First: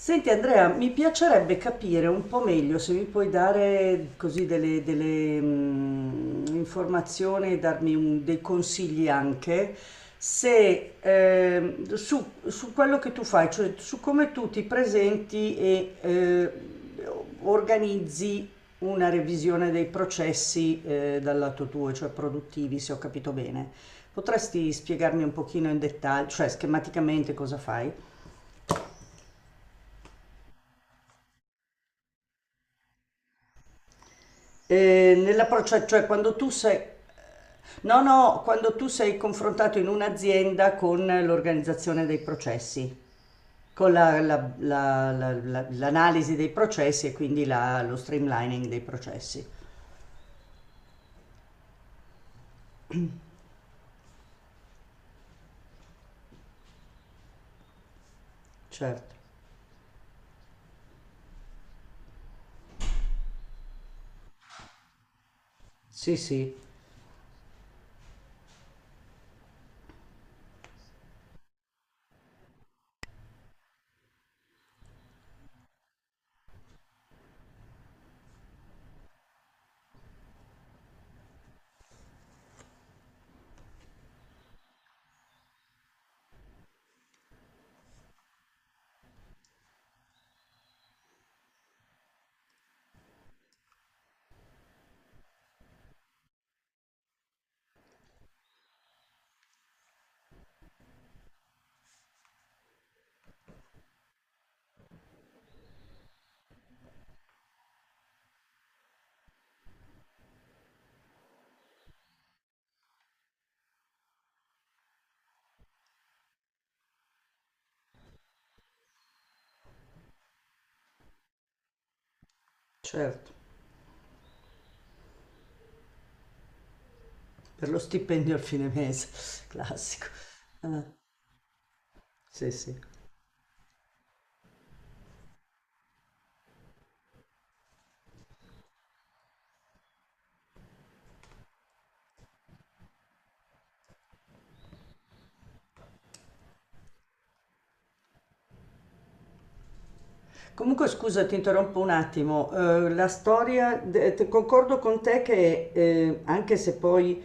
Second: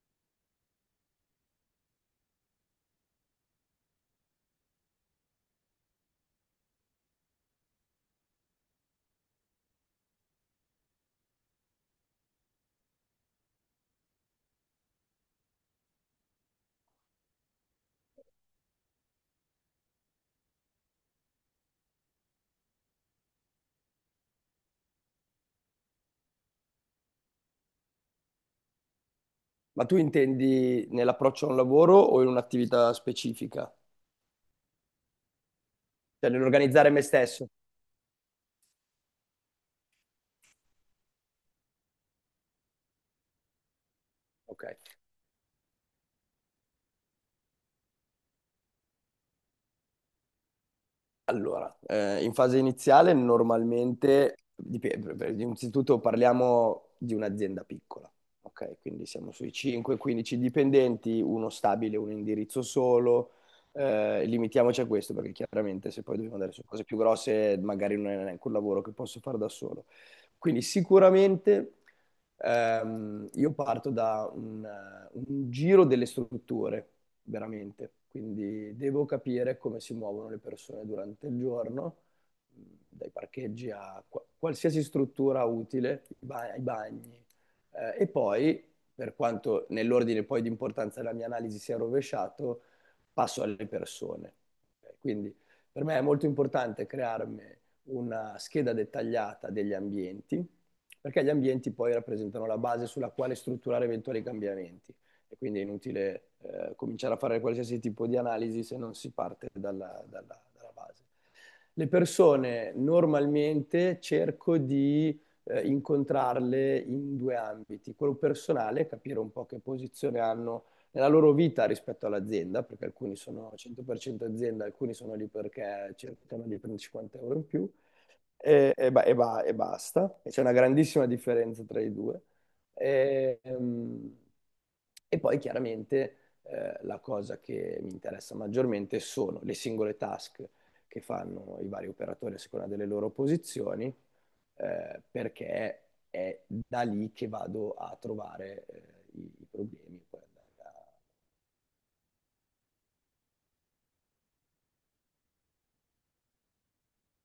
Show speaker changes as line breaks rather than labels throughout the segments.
Senti Andrea, mi piacerebbe capire un po' meglio se mi puoi dare così delle, informazioni e darmi dei consigli anche se, su quello che tu fai, cioè su come tu ti presenti e organizzi una revisione dei processi dal lato tuo, cioè produttivi, se ho capito bene. Potresti spiegarmi un pochino in dettaglio, cioè schematicamente cosa fai?
Ma tu intendi nell'approccio a un lavoro o in un'attività specifica?
Nell'approccio, cioè
Cioè
quando tu sei,
nell'organizzare me stesso?
no, no, quando tu sei confrontato in un'azienda con l'organizzazione dei processi, con
Ok.
l'analisi dei processi e quindi lo streamlining dei processi.
Allora, in fase iniziale normalmente, dipende, innanzitutto parliamo di un'azienda piccola, ok? Quindi
Certo,
siamo sui 5-15 dipendenti, uno stabile, un indirizzo solo, limitiamoci a questo perché chiaramente se poi
sì,
dobbiamo
sì,
andare su cose più grosse magari non è neanche un lavoro che posso fare da solo. Quindi sicuramente io parto da un giro delle strutture veramente. Quindi devo capire come si muovono le persone durante il giorno, mh, dai parcheggi a qualsiasi struttura utile, ai bagni. E poi, per quanto nell'ordine poi di importanza della mia analisi sia rovesciato, passo alle persone. Ok. Quindi per me è molto importante crearmi una scheda dettagliata degli ambienti, perché gli ambienti poi rappresentano la base sulla quale strutturare eventuali cambiamenti. E quindi è inutile cominciare a fare qualsiasi tipo di analisi se non si parte dalla base. Le persone normalmente cerco di incontrarle in due ambiti, quello personale, capire un po' che posizione hanno nella loro vita rispetto all'azienda, perché alcuni
certo,
sono 100% azienda, alcuni sono lì perché cercano di prendere 50 euro in
per
più,
lo stipendio al fine
e, e ba-
mese,
e ba- e
classico.
basta. E c'è una
Ah,
grandissima differenza tra i due.
sì, sì.
E, ehm, e poi chiaramente la cosa che mi interessa maggiormente sono le singole task che fanno i vari operatori a seconda delle loro posizioni, perché è da lì che vado a trovare i problemi. Poi andare
Comunque,
a...
scusa, ti interrompo un attimo. La storia, de- te- concordo con te che anche se poi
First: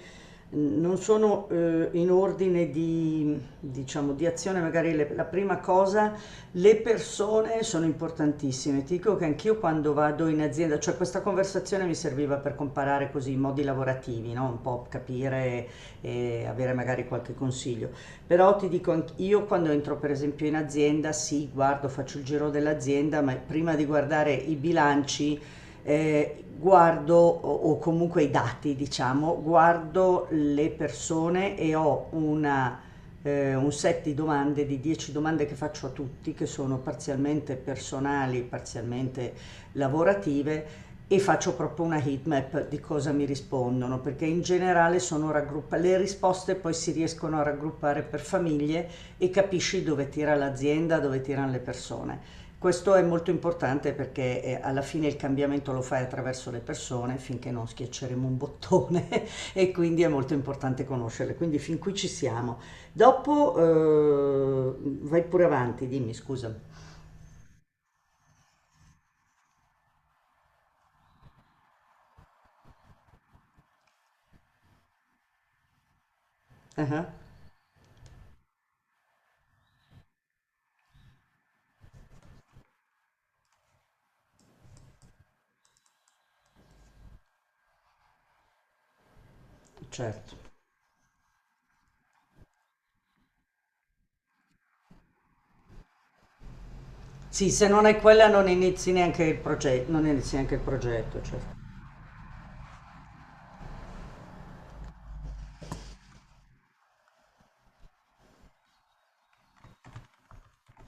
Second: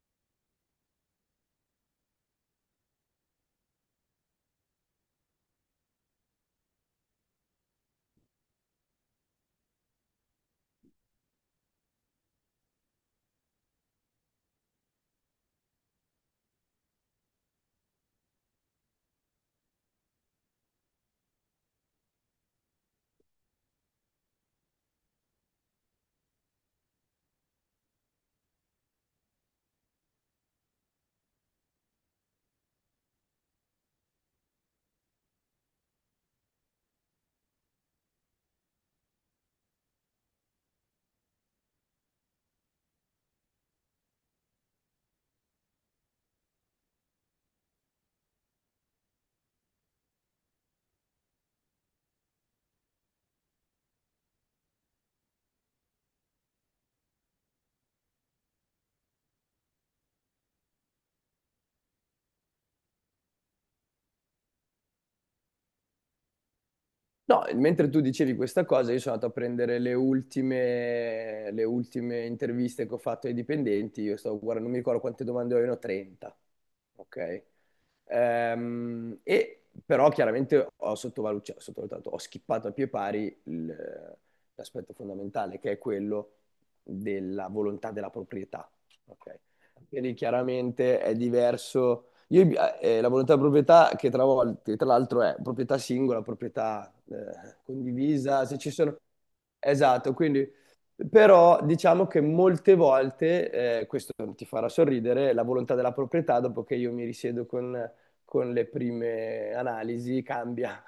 non sono in ordine di, diciamo, di azione, magari la prima cosa, le persone sono importantissime. Ti dico che anch'io quando vado in azienda, cioè questa conversazione mi serviva per comparare così i modi lavorativi, no? Un po' capire e avere magari qualche consiglio. Però ti dico, io quando entro per esempio in azienda, sì, guardo, faccio il giro dell'azienda, ma prima di guardare i bilanci, guardo o comunque i dati, diciamo, guardo le persone e ho un set di domande, di 10 domande che faccio a tutti, che sono parzialmente personali, parzialmente lavorative, e faccio proprio una heatmap di cosa mi rispondono, perché in generale sono le risposte poi si riescono a raggruppare per famiglie e capisci dove tira l'azienda, dove tirano le persone. Questo è molto importante perché alla fine il cambiamento lo fai attraverso le persone finché non schiacceremo un bottone e quindi è molto importante conoscerle. Quindi fin qui ci siamo. Dopo vai pure avanti, dimmi scusa.
No, mentre tu dicevi questa cosa, io sono andato a prendere le ultime interviste che ho fatto ai dipendenti. Io stavo guardando, non mi ricordo quante domande avevano, 30.
Ah,
Ok? E però chiaramente cioè, ho sottovalutato, ho schippato a pie pari l'aspetto fondamentale, che è quello della volontà della proprietà. Ok? Quindi
certo.
chiaramente è diverso, io, la volontà di proprietà, che che tra l'altro è proprietà singola, proprietà
Sì, se non hai quella
condivisa,
non
se ci
inizi
sono...
neanche il progetto, non
Esatto,
inizi
quindi...
neanche il progetto, certo.
Però diciamo che molte volte, questo ti farà sorridere, la volontà della proprietà, dopo che io mi risiedo con le prime analisi, cambia,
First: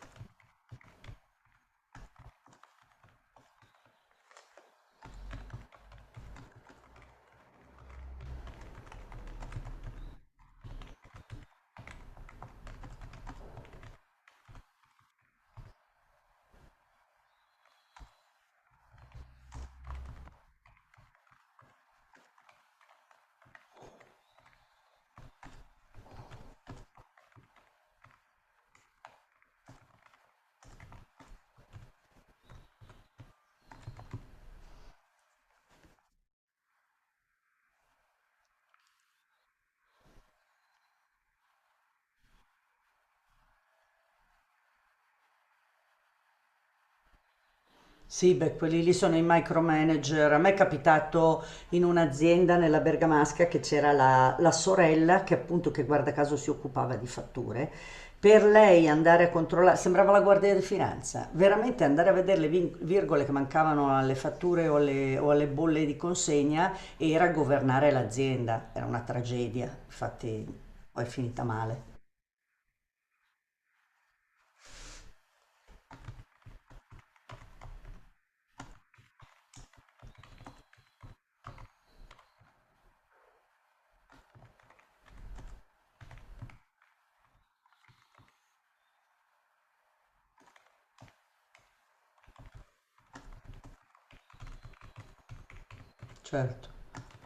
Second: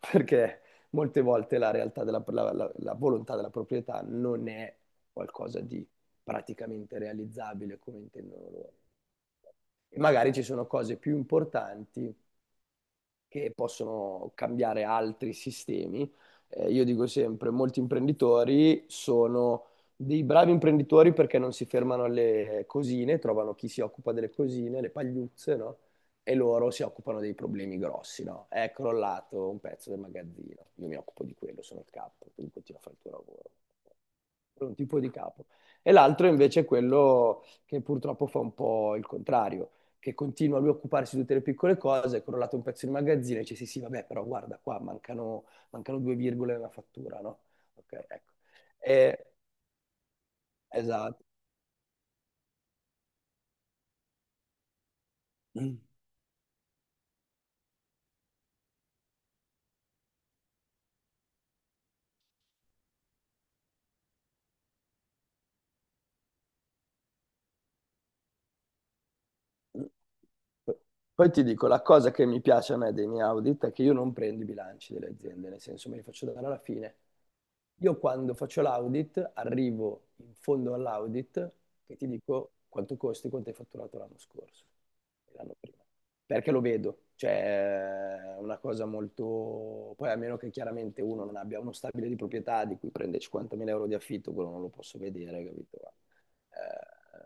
perché molte volte la realtà la volontà della proprietà non è qualcosa di praticamente realizzabile come intendono loro, e magari ci sono cose più importanti che possono cambiare altri sistemi. Io dico sempre, molti imprenditori sono dei bravi imprenditori perché non si fermano alle cosine, trovano chi si occupa delle cosine, le pagliuzze, no? E loro si occupano dei problemi grossi, no? È crollato un pezzo del magazzino, io mi occupo di quello, sono il capo, quindi continua a fare il tuo lavoro, per un tipo di capo. E l'altro invece è quello che purtroppo fa un po' il contrario, che continua lui a occuparsi di tutte le piccole cose, è crollato un pezzo di magazzino e dice sì sì vabbè però guarda qua mancano, mancano due virgole nella fattura, no? Ok, ecco.
Sì, beh, quelli lì sono i
E-
micromanager. A me è
esatto.
capitato in un'azienda nella Bergamasca che c'era la sorella che appunto, che guarda caso si occupava di fatture. Per lei andare a controllare, sembrava la guardia di finanza, veramente andare a vedere le virgole che mancavano alle fatture o alle bolle di consegna era governare l'azienda. Era una tragedia, infatti poi è
Poi ti
finita
dico,
male,
la cosa che mi piace a me dei miei audit è che io non prendo i bilanci delle aziende, nel senso me li faccio dare alla fine. Io quando faccio l'audit arrivo in fondo all'audit e ti dico quanto costi, quanto hai fatturato l'anno scorso e l'anno prima. Perché lo vedo, cioè è una cosa molto... Poi a meno che chiaramente uno non abbia uno stabile di proprietà di cui prende 50.000 euro di affitto, quello non lo posso vedere, capito?
certo.
Eh,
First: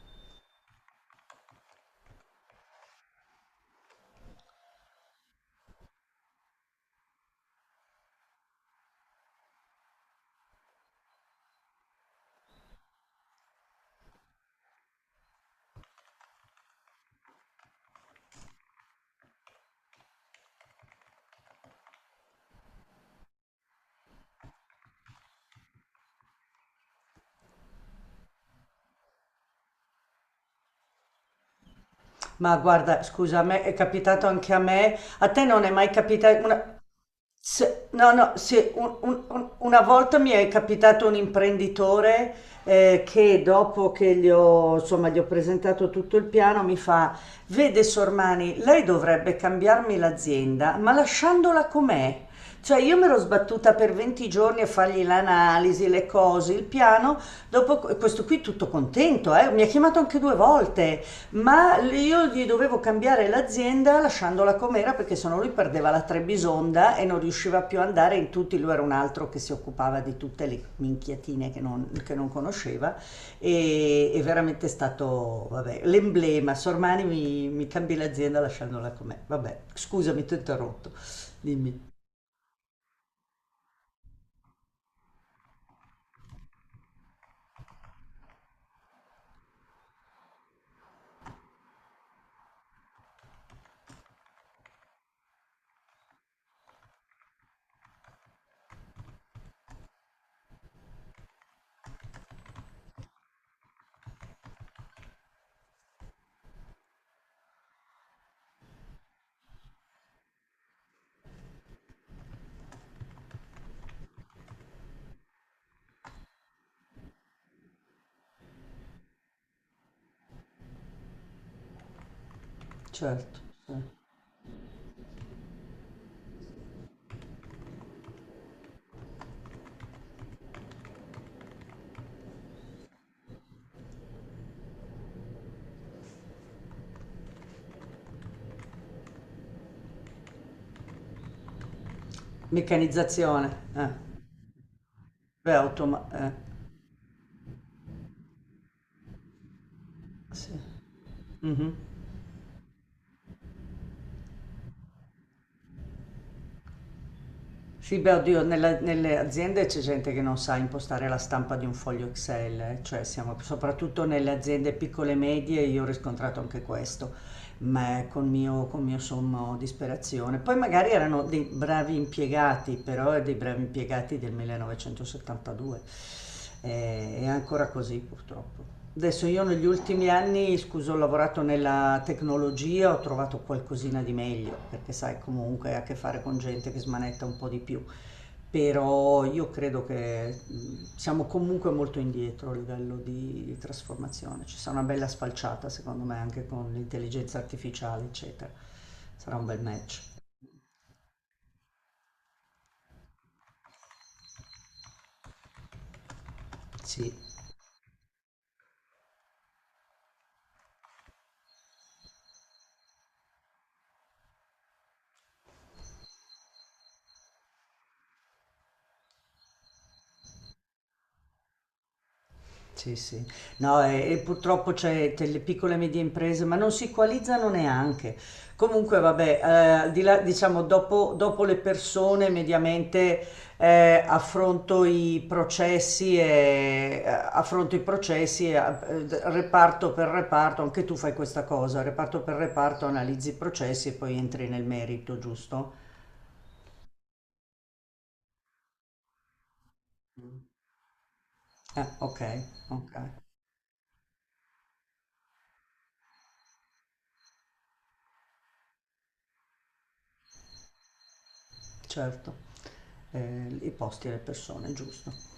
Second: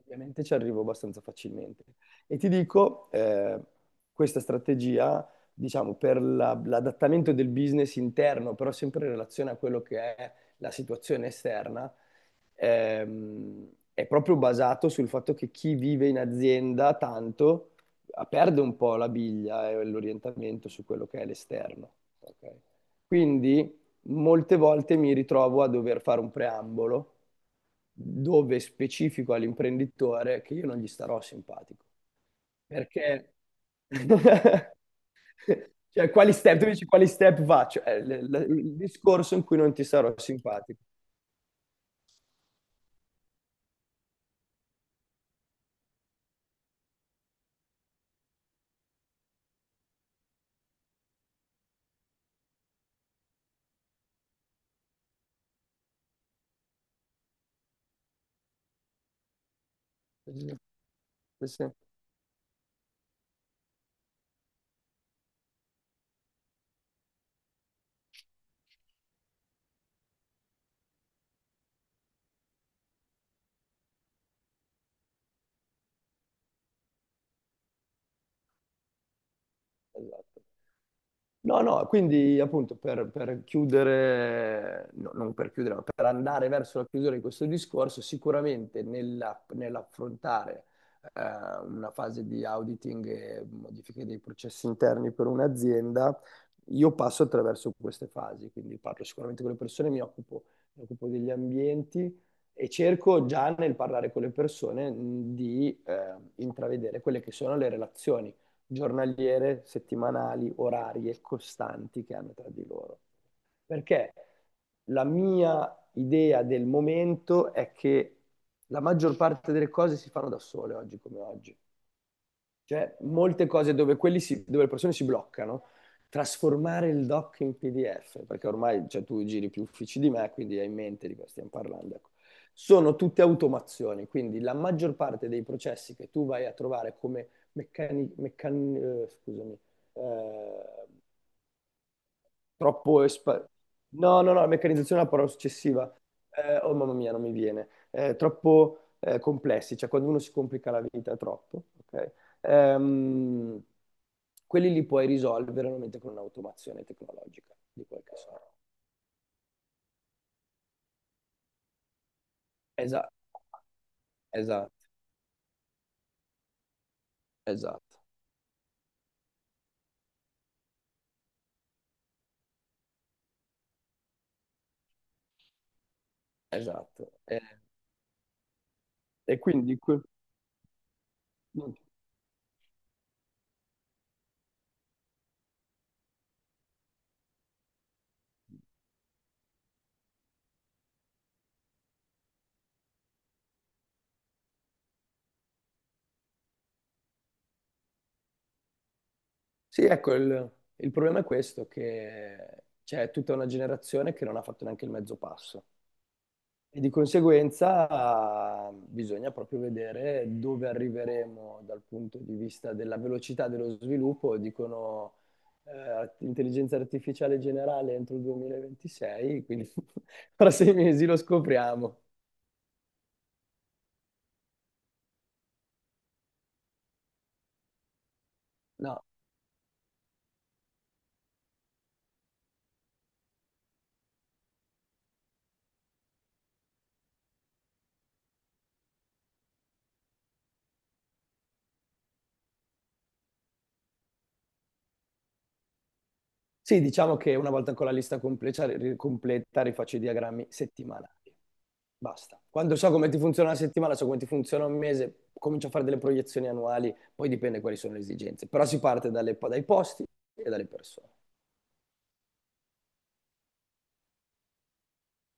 Ovviamente ci arrivo abbastanza facilmente. E ti dico, questa strategia, diciamo, per l'adattamento del business interno, però sempre in relazione a quello che è la situazione esterna, ehm, è proprio basato sul fatto che chi vive in azienda tanto, ah, perde un po' la biglia e l'orientamento su quello che è l'esterno. Ok? Quindi molte volte mi ritrovo a dover fare un preambolo dove specifico all'imprenditore che io non gli starò simpatico.
Ma guarda,
Perché,
scusa, a me è capitato anche a me. A te non è mai
cioè, quali
capitato
step, tu
una.
dici quali step faccio? È
No, no, se
il
un-
discorso in
un-
cui non
una
ti sarò
volta mi è
simpatico.
capitato un imprenditore che dopo che gli ho, insomma, gli ho presentato tutto il piano mi fa, vede Sormani, lei dovrebbe cambiarmi l'azienda, ma lasciandola com'è. Cioè io mi ero sbattuta per 20 giorni a fargli l'analisi, le cose, il piano, dopo questo qui tutto contento, mi ha chiamato anche due volte.
Sì, sì.
Ma io gli dovevo cambiare l'azienda lasciandola com'era perché sennò lui perdeva la Trebisonda e non riusciva più ad andare in tutti, lui era un altro che si occupava di tutte le minchiatine che non conosceva, e è veramente stato, vabbè, l'emblema, Sormani mi cambi l'azienda lasciandola com'è, vabbè, scusami ti ho
Esatto.
interrotto,
No, no,
dimmi,
quindi appunto per chiudere, no, non per chiudere, ma per andare verso la chiusura di questo discorso, sicuramente nell'affrontare eh, una fase di auditing e modifiche dei processi interni per un'azienda, io passo attraverso queste fasi, quindi parlo sicuramente con le persone, mi occupo degli ambienti e cerco già nel parlare con le persone, di intravedere quelle che sono le relazioni giornaliere, settimanali, orarie, costanti che hanno tra di loro. Perché la mia idea del momento è che la maggior parte delle cose si fanno da sole oggi come oggi. Cioè,
certo,
molte cose
eh.
dove, dove le persone si bloccano, trasformare il doc in PDF, perché ormai, cioè, tu giri più uffici di me, quindi hai in mente di cosa stiamo parlando. Ecco. Sono tutte automazioni, quindi la maggior parte dei processi che tu vai a trovare come meccani, meccan- scusami, eh, troppo...
Meccanizzazione, eh.
No, no, no, meccanizzazione è la parola
Beh,
successiva. Oh mamma mia, non mi viene. Troppo complessi, cioè quando uno si
sì.
complica la vita troppo,
Mhm.
ok? Ehm, Quelli li puoi risolvere veramente con un'automazione tecnologica di
Sì, beh,
qualche
oddio,
sorta.
nelle aziende c'è gente che non sa impostare la stampa di un foglio Excel, cioè
Esatto,
siamo soprattutto nelle aziende
esatto,
piccole e medie, io ho riscontrato anche questo
esatto,
ma con mio sommo disperazione. Poi magari erano dei bravi impiegati, però dei bravi impiegati del 1972.
esatto.
È ancora così purtroppo. Adesso
E
io negli
quindi...
ultimi anni, scusa, ho lavorato nella tecnologia, ho trovato qualcosina di meglio, perché sai, comunque hai a che fare con gente che smanetta un po' di più. Però io credo che, siamo comunque molto indietro a livello di trasformazione. Ci sarà una bella sfalciata secondo me anche con l'intelligenza artificiale, eccetera. Sarà un bel
Sì,
match,
ecco, il problema è questo, che c'è tutta una generazione che non ha fatto neanche il mezzo passo. E di
sì.
conseguenza bisogna proprio vedere dove arriveremo dal punto di vista della velocità dello sviluppo. Dicono intelligenza artificiale generale entro il 2026, quindi fra 6 mesi lo scopriamo.
Sì, sì. No, e purtroppo le piccole e medie imprese, ma non si equalizzano neanche. Comunque,
No,
vabbè, al di là, diciamo, dopo le persone, mediamente affronto i processi reparto per reparto, anche tu fai questa cosa, reparto per reparto, analizzi i processi e poi entri nel merito, giusto?
sì, diciamo che una volta con la lista completa, completa, rifaccio i diagrammi settimanali.
Ok,
Basta. Quando so
ok,
come ti funziona una settimana, so come ti funziona un mese, comincio a fare delle proiezioni annuali, poi dipende quali sono le esigenze. Però si parte dai posti e dalle persone.
certo. I posti e le persone, giusto.